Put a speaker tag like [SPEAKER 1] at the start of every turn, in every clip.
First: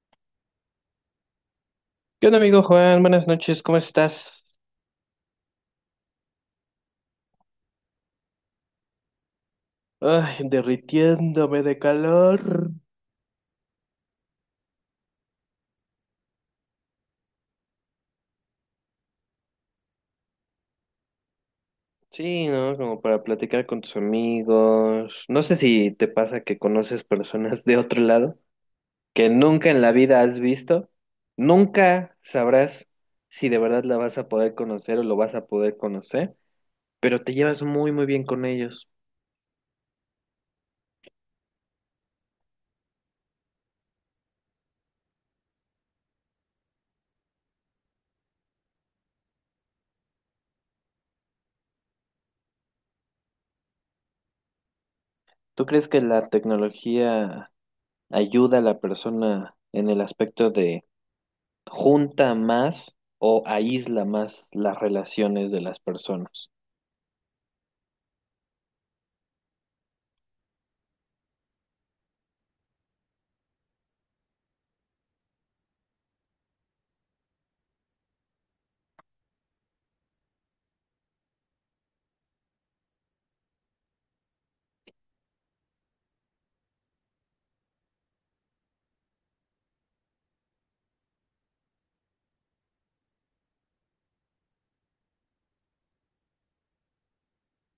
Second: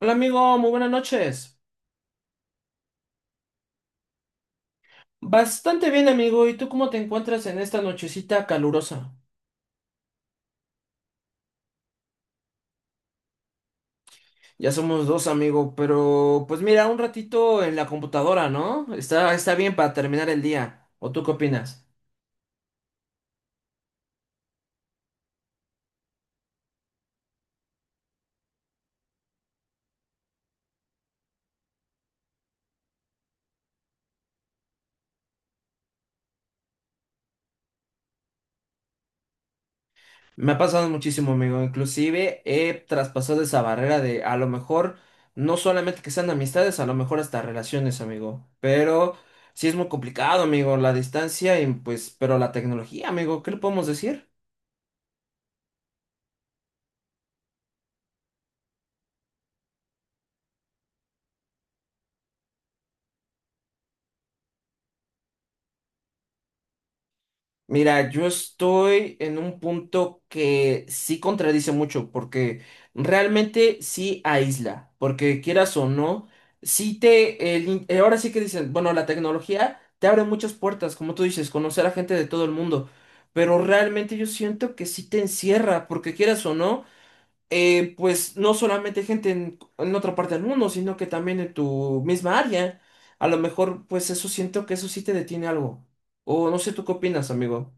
[SPEAKER 1] Hola amigo, muy buenas noches.
[SPEAKER 2] ¿Qué onda, amigo Juan? Buenas noches, ¿cómo estás?
[SPEAKER 1] Bastante bien amigo, ¿y tú cómo te encuentras en esta nochecita calurosa?
[SPEAKER 2] Ay, derritiéndome de calor.
[SPEAKER 1] Ya somos dos amigo, pero pues mira, un ratito en la computadora, ¿no? Está bien para terminar el día. ¿O tú qué opinas?
[SPEAKER 2] Sí, ¿no? Como para platicar con tus amigos. No sé si te pasa que conoces personas de otro lado que nunca en la vida has visto. Nunca sabrás si de verdad la vas a poder conocer o lo vas a poder conocer, pero te llevas muy, muy bien con ellos.
[SPEAKER 1] Me ha pasado muchísimo amigo, inclusive he traspasado esa barrera de a lo mejor no solamente que sean amistades, a lo mejor hasta relaciones amigo, pero sí es muy complicado amigo, la distancia y pues, pero la tecnología amigo, ¿qué le podemos decir?
[SPEAKER 2] ¿Tú crees que la tecnología ayuda a la persona en el aspecto de junta más o aísla más las relaciones de las personas?
[SPEAKER 1] Mira, yo estoy en un punto que sí contradice mucho, porque realmente sí aísla, porque quieras o no, sí te, ahora sí que dicen, bueno, la tecnología te abre muchas puertas, como tú dices, conocer a gente de todo el mundo, pero realmente yo siento que sí te encierra, porque quieras o no, pues no solamente gente en, otra parte del mundo, sino que también en tu misma área, a lo mejor pues eso siento que eso sí te detiene algo, o no sé, ¿tú qué opinas, amigo?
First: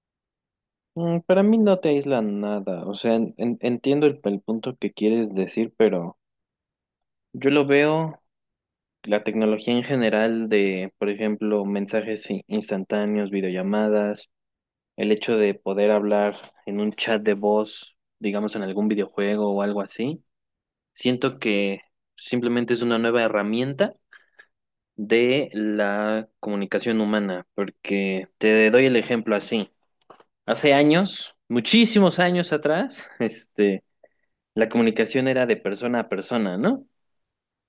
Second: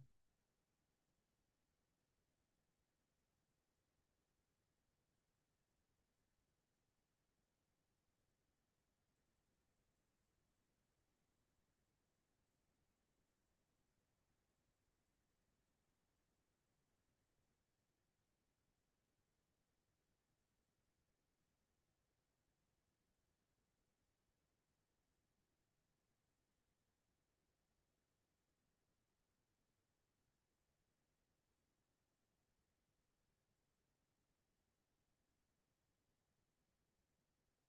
[SPEAKER 2] Mm, para mí no te aísla nada. O sea, entiendo el punto que quieres decir, pero yo lo veo, la tecnología en general de, por ejemplo, mensajes instantáneos, videollamadas, el hecho de poder hablar en un chat de voz, digamos en algún videojuego o algo así, siento que simplemente es una nueva herramienta de la comunicación humana, porque te doy el ejemplo así. Hace años, muchísimos años atrás, la comunicación era de persona a persona, ¿no?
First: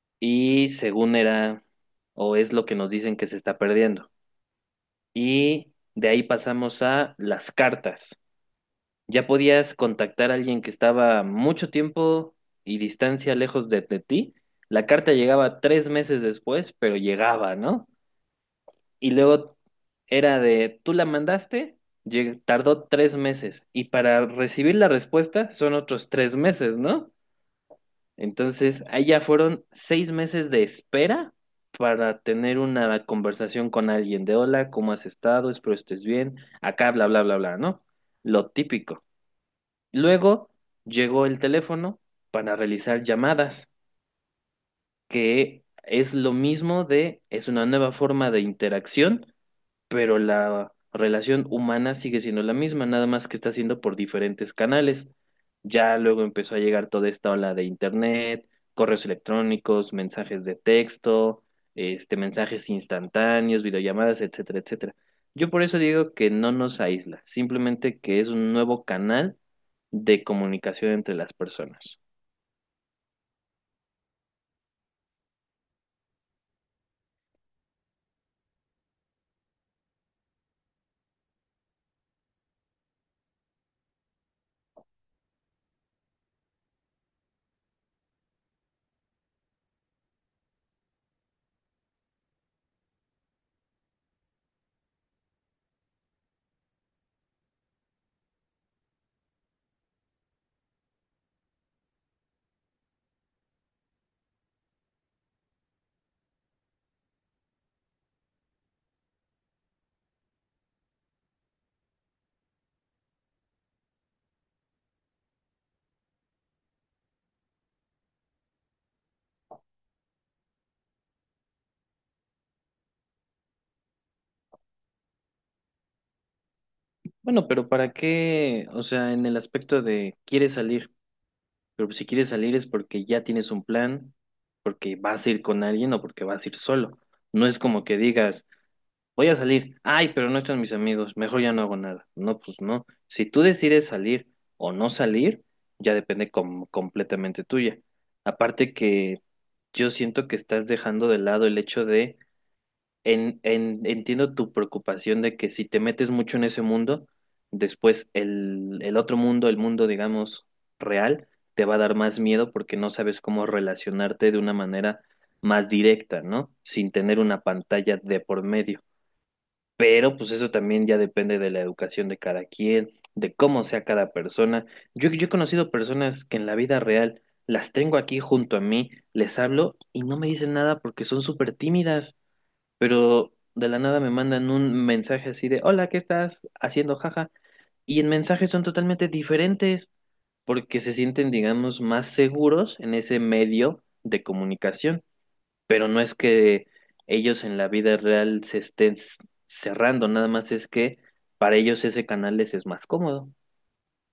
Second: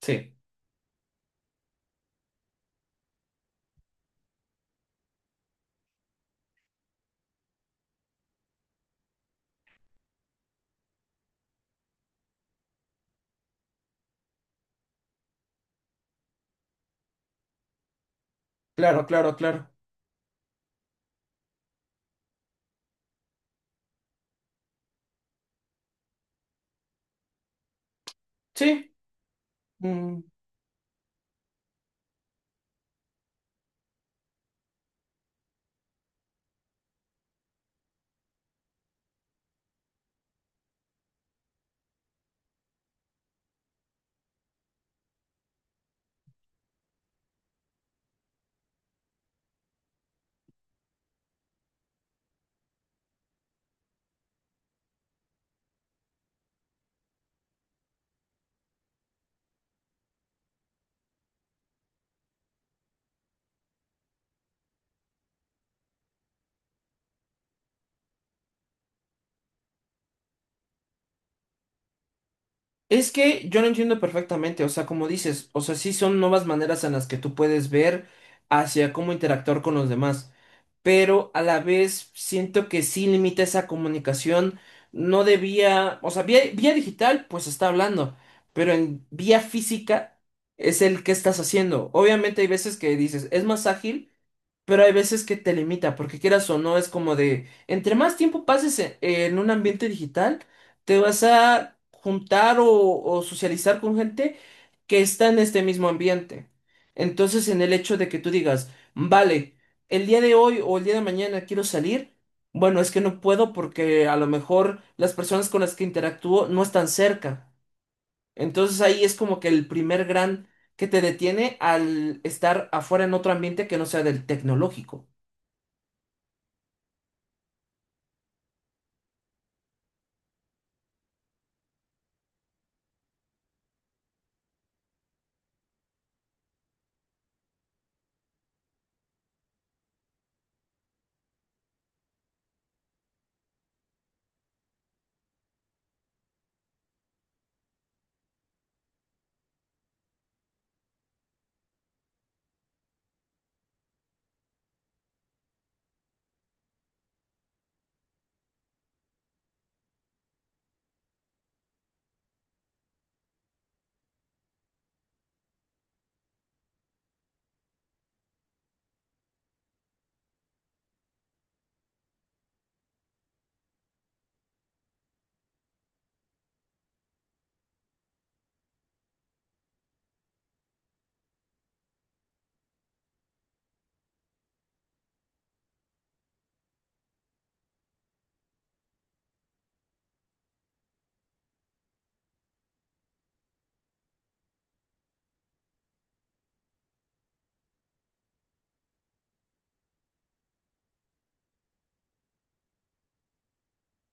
[SPEAKER 1] Sí,
[SPEAKER 2] Y según era, o es lo que nos dicen, que se está perdiendo. Y de ahí pasamos a las cartas. Ya podías contactar a alguien que estaba mucho tiempo y distancia lejos de ti. La carta llegaba tres meses después, pero llegaba, ¿no?
[SPEAKER 1] claro,
[SPEAKER 2] Y
[SPEAKER 1] claro,
[SPEAKER 2] luego
[SPEAKER 1] claro.
[SPEAKER 2] era de, tú la mandaste, tardó tres meses. Y para recibir la respuesta son otros tres meses, ¿no? Entonces,
[SPEAKER 1] Sí,
[SPEAKER 2] allá fueron seis
[SPEAKER 1] mm,
[SPEAKER 2] meses de espera para tener una conversación con alguien de, hola, ¿cómo has estado? Espero estés bien. Acá, bla, bla, bla, bla, ¿no? Lo típico. Luego llegó el teléfono para realizar llamadas, que es lo mismo de, es una nueva forma de interacción, pero la relación humana sigue siendo la misma, nada más que está siendo por diferentes canales. Ya luego empezó a llegar toda esta ola de internet, correos electrónicos, mensajes de texto, mensajes instantáneos, videollamadas, etcétera, etcétera. Yo por eso digo que no nos aísla, simplemente que es un nuevo canal de comunicación entre las personas.
[SPEAKER 1] es que yo lo entiendo perfectamente, o sea, como dices, o sea, sí son nuevas maneras en las que tú puedes ver hacia cómo interactuar con los demás, pero a la vez siento que sí limita esa comunicación, no debía, o sea, vía digital, pues está hablando, pero en vía física es el que estás haciendo. Obviamente hay veces que dices, es más ágil. Pero hay veces que te limita, porque quieras o no, es como de, entre más tiempo pases en un ambiente digital, te vas a juntar o socializar con gente que está en este mismo ambiente. Entonces, en el hecho de que tú digas, vale, el día de hoy o el día de mañana quiero salir, bueno, es que no puedo porque a lo mejor las personas con las que interactúo no están cerca. Entonces ahí es como que el primer gran que te detiene al estar afuera en otro ambiente que no sea del tecnológico.
[SPEAKER 2] Bueno, pero ¿para qué? O sea, en el aspecto de quieres salir. Pero pues si quieres salir es porque ya tienes un plan, porque vas a ir con alguien o porque vas a ir solo. No es como que digas, voy a salir, ay, pero no están mis amigos, mejor ya no hago nada. No, pues no. Si tú decides salir o no salir, ya depende completamente tuya. Aparte que yo siento que estás dejando de lado el hecho de entiendo tu preocupación de que si te metes mucho en ese mundo, después el otro mundo, el mundo, digamos, real, te va a dar más miedo porque no sabes cómo relacionarte de una manera más directa, ¿no? Sin tener una pantalla de por medio. Pero pues eso también ya depende de la educación de cada quien, de cómo sea cada persona. Yo he conocido personas que en la vida real las tengo aquí junto a mí, les hablo y no me dicen nada porque son súper tímidas, pero de la nada me mandan un mensaje así de, hola, ¿qué estás haciendo? Jaja. Y en mensajes son totalmente diferentes porque se sienten, digamos, más seguros en ese medio de comunicación, pero no es que ellos en la vida real se estén cerrando, nada más es que para ellos ese canal les es más cómodo.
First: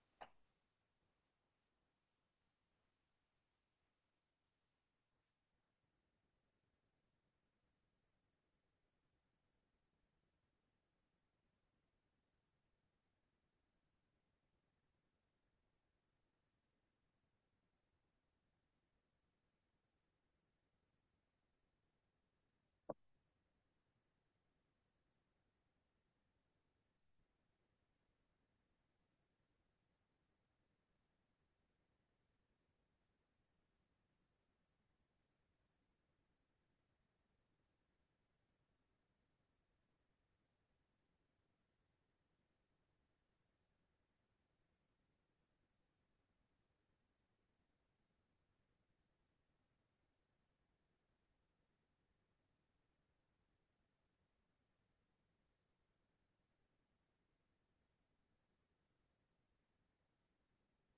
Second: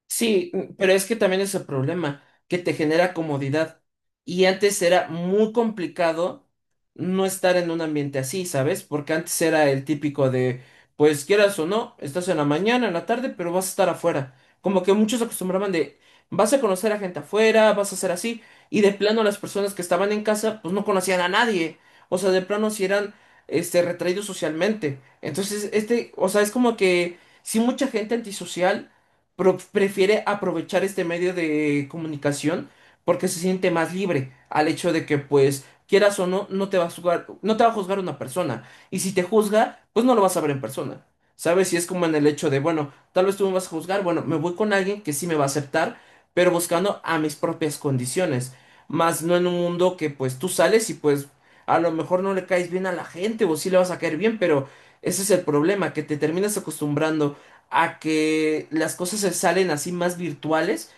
[SPEAKER 1] Sí, pero es que también es el problema, que te genera comodidad. Y antes era muy complicado no estar en un ambiente así, ¿sabes? Porque antes era el típico de, pues quieras o no, estás en la mañana, en la tarde, pero vas a estar afuera. Como que muchos acostumbraban de, vas a conocer a gente afuera, vas a ser así. Y de plano las personas que estaban en casa, pues no conocían a nadie. O sea, de plano si eran, este, retraídos socialmente. Entonces, este, o sea, es como que, sí, mucha gente antisocial prefiere aprovechar este medio de comunicación porque se siente más libre al hecho de que pues quieras o no, no te va a juzgar, no te va a juzgar una persona. Y si te juzga, pues no lo vas a ver en persona. ¿Sabes? Y es como en el hecho de, bueno, tal vez tú me vas a juzgar, bueno, me voy con alguien que sí me va a aceptar, pero buscando a mis propias condiciones. Más no en un mundo que pues tú sales y pues a lo mejor no le caes bien a la gente o sí le vas a caer bien, pero ese es el problema, que te terminas acostumbrando a que las cosas se salen así más virtuales,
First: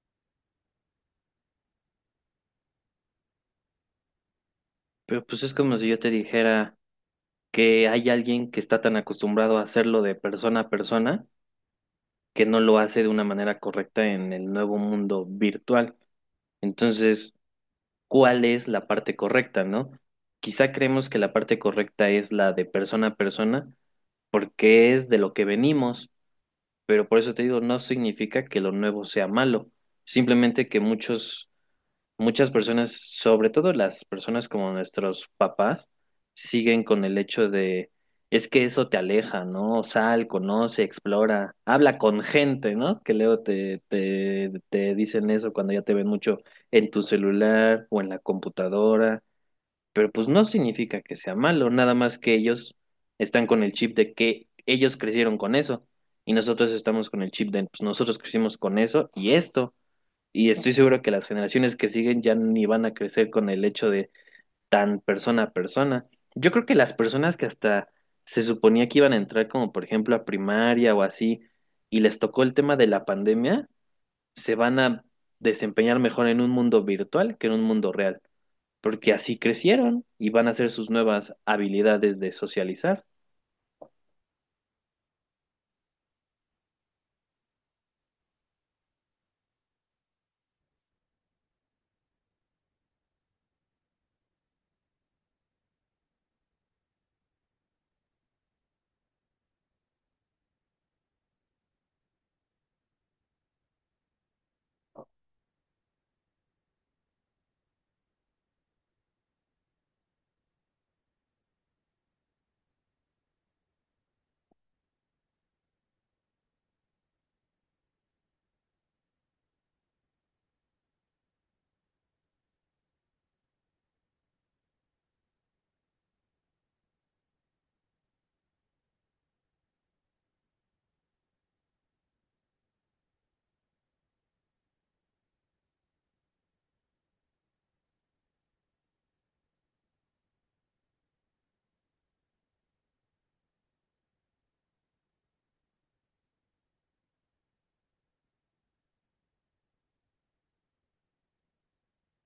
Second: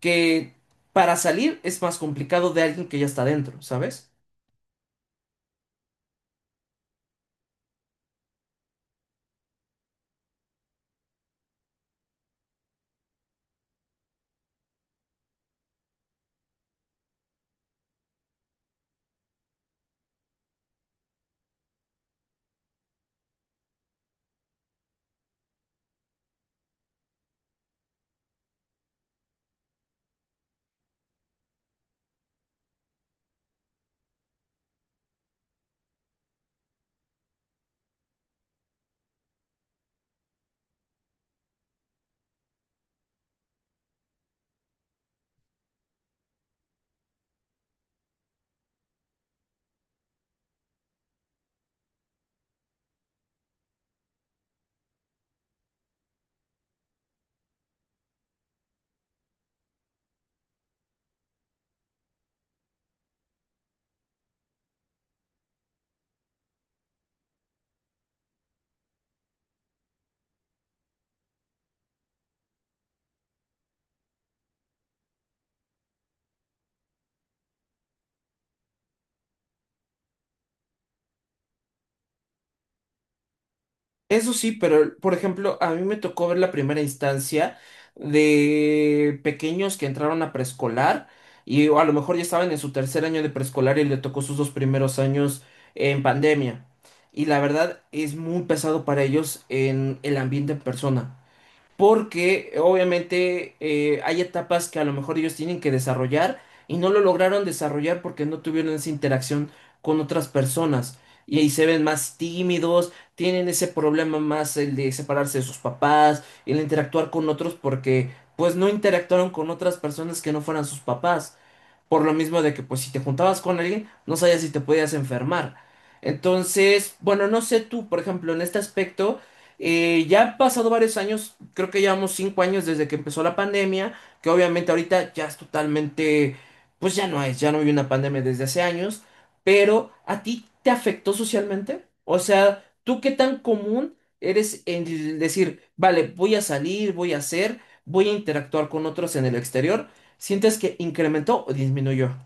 [SPEAKER 1] que para salir es más complicado de alguien que ya está dentro, ¿sabes?
[SPEAKER 2] Pero pues es como si yo te dijera que hay alguien que está tan acostumbrado a hacerlo de persona a persona que no lo hace de una manera correcta en el nuevo mundo virtual. Entonces, ¿cuál es la parte correcta, no? Quizá creemos que la parte correcta es la de persona a persona, porque es de lo que venimos, pero por eso te digo, no significa que lo nuevo sea malo, simplemente que muchos muchas personas, sobre todo las personas como nuestros papás, siguen con el hecho de, es que eso te aleja, ¿no? Sal, conoce, explora, habla con gente, ¿no? Que luego te dicen eso cuando ya te ven mucho en tu celular o en la computadora, pero pues no significa que sea malo, nada más que ellos están con el chip de que ellos crecieron con eso. Y nosotros estamos con el chip de, pues nosotros crecimos con eso y esto. Y estoy seguro que las generaciones que siguen ya ni van a crecer con el hecho de tan persona a persona. Yo creo que las personas que hasta se suponía que iban a entrar como por ejemplo a primaria o así y les tocó el tema de la pandemia, se van a desempeñar mejor en un mundo virtual que en un mundo real, porque así crecieron y van a hacer sus nuevas habilidades de socializar.
[SPEAKER 1] Eso sí, pero por ejemplo, a mí me tocó ver la primera instancia de pequeños que entraron a preescolar y o a lo mejor ya estaban en su tercer año de preescolar y le tocó sus dos primeros años en pandemia. Y la verdad es muy pesado para ellos en el ambiente en persona. Porque obviamente hay etapas que a lo mejor ellos tienen que desarrollar y no lo lograron desarrollar porque no tuvieron esa interacción con otras personas. Y ahí se ven más tímidos, tienen ese problema más el de separarse de sus papás, el interactuar con otros porque pues no interactuaron con otras personas que no fueran sus papás. Por lo mismo de que pues si te juntabas con alguien, no sabías si te podías enfermar. Entonces, bueno, no sé tú, por ejemplo, en este aspecto, ya han pasado varios años, creo que llevamos 5 años desde que empezó la pandemia, que obviamente ahorita ya es totalmente, pues ya no es, ya no hay una pandemia desde hace años, pero ¿a ti te afectó socialmente? O sea, ¿tú qué tan común eres en decir, vale, voy a salir, voy a hacer, voy a interactuar con otros en el exterior? ¿Sientes que incrementó o disminuyó?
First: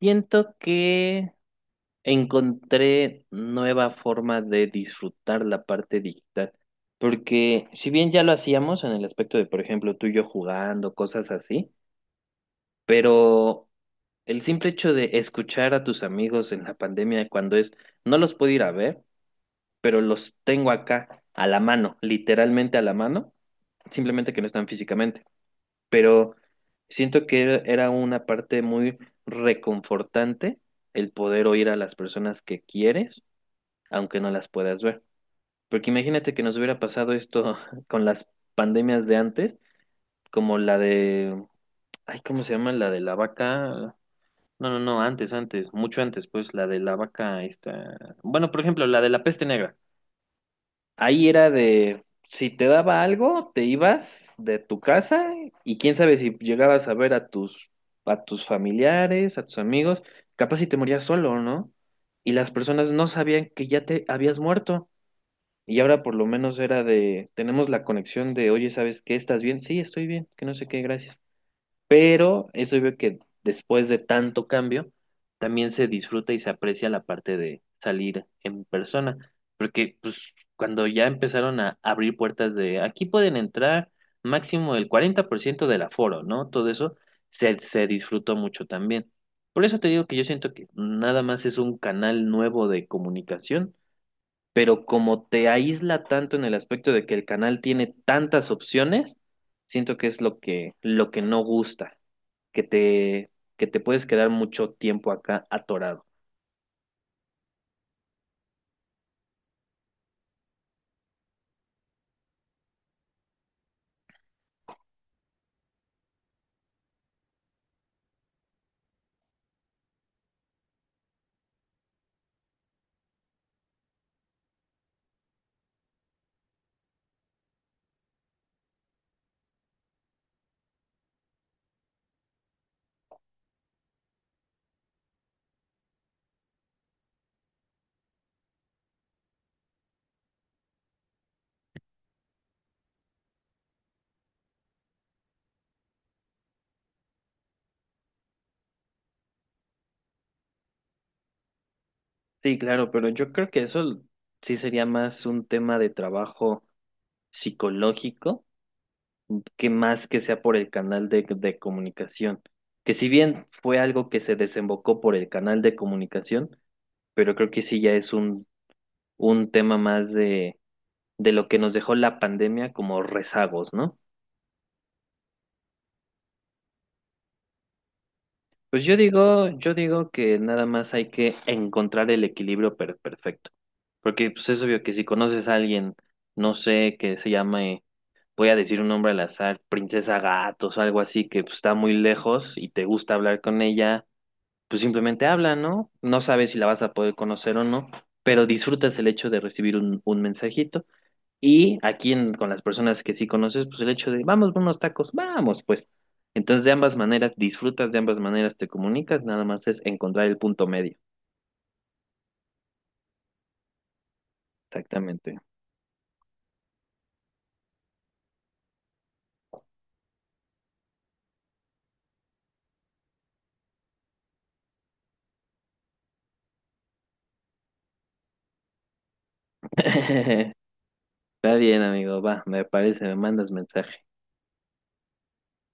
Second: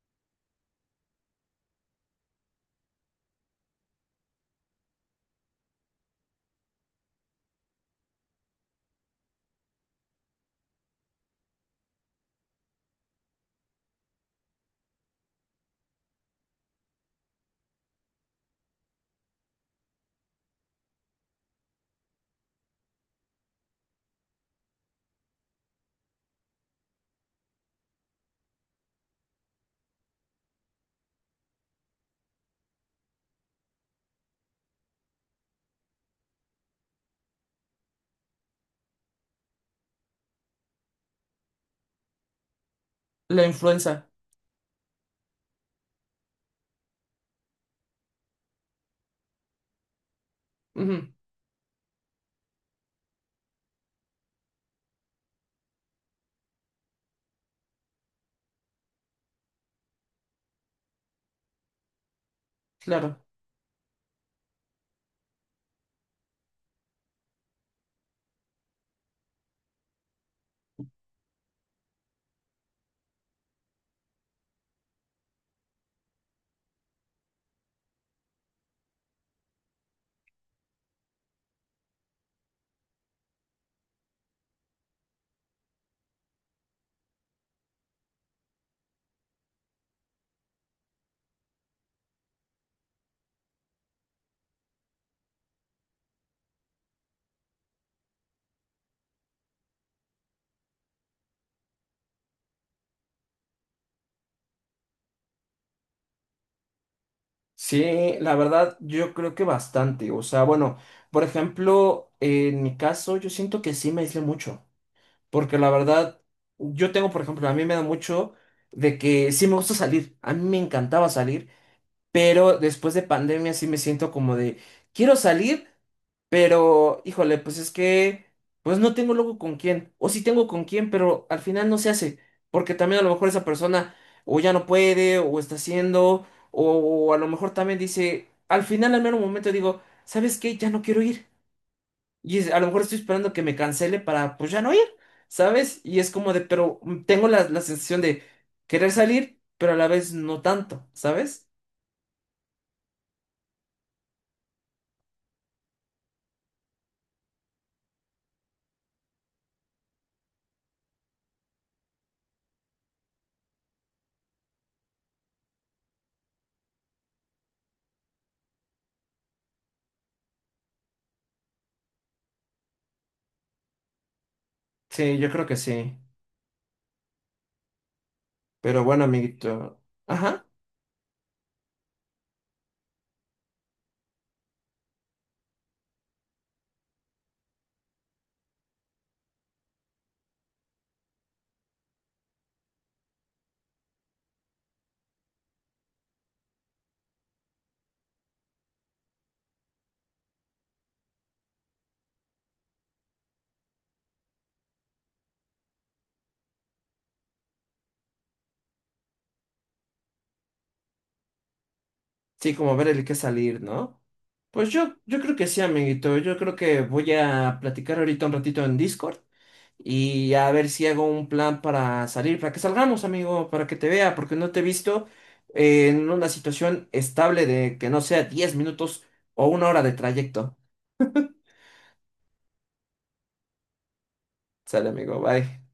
[SPEAKER 2] Siento que encontré nueva forma de disfrutar la parte digital, porque si bien ya lo hacíamos en el aspecto de, por ejemplo, tú y yo jugando, cosas así, pero el simple hecho de escuchar a tus amigos en la pandemia cuando es, no los puedo ir a ver, pero los tengo acá a la mano, literalmente a la mano, simplemente que no están físicamente, pero siento que era una parte muy reconfortante el poder oír a las personas que quieres aunque no las puedas ver. Porque imagínate que nos hubiera pasado esto con las pandemias de antes, como la de, ay, ¿cómo se llama? La de la
[SPEAKER 1] La
[SPEAKER 2] vaca.
[SPEAKER 1] influenza.
[SPEAKER 2] No, no, no, antes, antes, mucho antes, pues la de la vaca esta. Bueno, por ejemplo, la de la peste negra.
[SPEAKER 1] Ujú,
[SPEAKER 2] Ahí era de, si te daba algo, te ibas de tu casa y quién sabe si llegabas a ver a a tus familiares, a tus amigos, capaz si te morías solo, ¿no? Y las personas no
[SPEAKER 1] claro.
[SPEAKER 2] sabían que ya te habías muerto. Y ahora por lo menos era de, tenemos la conexión de, oye, ¿sabes qué? ¿Estás bien? Sí, estoy bien, que no sé qué, gracias. Pero eso veo que después de tanto cambio, también se disfruta y se aprecia la parte de salir en persona, porque pues cuando ya empezaron a abrir puertas de, aquí pueden entrar máximo el 40% del aforo, ¿no? Todo eso se disfrutó mucho también. Por eso te digo que yo siento que nada más es un canal nuevo de comunicación, pero como te aísla tanto en el aspecto de que el canal tiene tantas opciones, siento que es lo lo que no gusta, que te, que te puedes quedar mucho tiempo acá atorado.
[SPEAKER 1] Sí, la verdad, yo creo que bastante. O sea, bueno, por ejemplo, en mi caso, yo siento que sí me aislé mucho. Porque la verdad, yo tengo, por ejemplo, a mí me da mucho de que sí me gusta salir. A mí me encantaba salir. Pero después de pandemia sí me siento como de, quiero salir, pero, híjole, pues es que, pues no tengo luego con quién, o sí tengo con quién, pero al final no se hace, porque también a lo mejor esa persona o ya no puede, o está haciendo, o, a lo mejor también dice, al final al mero momento digo, ¿sabes qué? Ya no quiero ir. A lo mejor estoy esperando que me cancele para, pues ya no ir, ¿sabes? Y es como de, pero tengo la sensación de querer salir, pero a la vez no tanto, ¿sabes?
[SPEAKER 2] Sí, claro, pero yo creo que eso sí sería más un tema de trabajo psicológico que más que sea por el canal de comunicación. Que si bien fue algo que se desembocó por el canal de comunicación, pero creo que sí ya es un tema más de lo que nos dejó la pandemia como rezagos, ¿no?
[SPEAKER 1] Sí, yo creo que sí. Pero
[SPEAKER 2] Pues
[SPEAKER 1] bueno,
[SPEAKER 2] yo
[SPEAKER 1] amiguito.
[SPEAKER 2] digo que
[SPEAKER 1] Ajá.
[SPEAKER 2] nada más hay que encontrar el equilibrio perfecto. Porque pues es obvio que si conoces a alguien, no sé, que se llame, voy a decir un nombre al azar, Princesa Gatos o algo así, que pues, está muy lejos y te gusta hablar con ella, pues simplemente habla, ¿no? No sabes si la vas a poder conocer o no, pero disfrutas el hecho de recibir un mensajito. Y aquí con las personas que sí conoces, pues el hecho de, vamos por unos tacos, vamos, pues. Entonces de ambas maneras disfrutas, de ambas maneras te comunicas, nada más es encontrar el punto medio.
[SPEAKER 1] Sí, como ver el que salir, ¿no? Pues yo creo
[SPEAKER 2] Exactamente.
[SPEAKER 1] que sí, amiguito. Yo creo que voy a platicar ahorita un ratito en Discord y a ver si hago un plan para salir, para que salgamos, amigo, para que te vea, porque no te he visto en una situación estable de que no sea 10 minutos o 1 hora de trayecto.
[SPEAKER 2] Está bien, amigo, va, me parece, me mandas mensaje.
[SPEAKER 1] Sale, amigo, bye.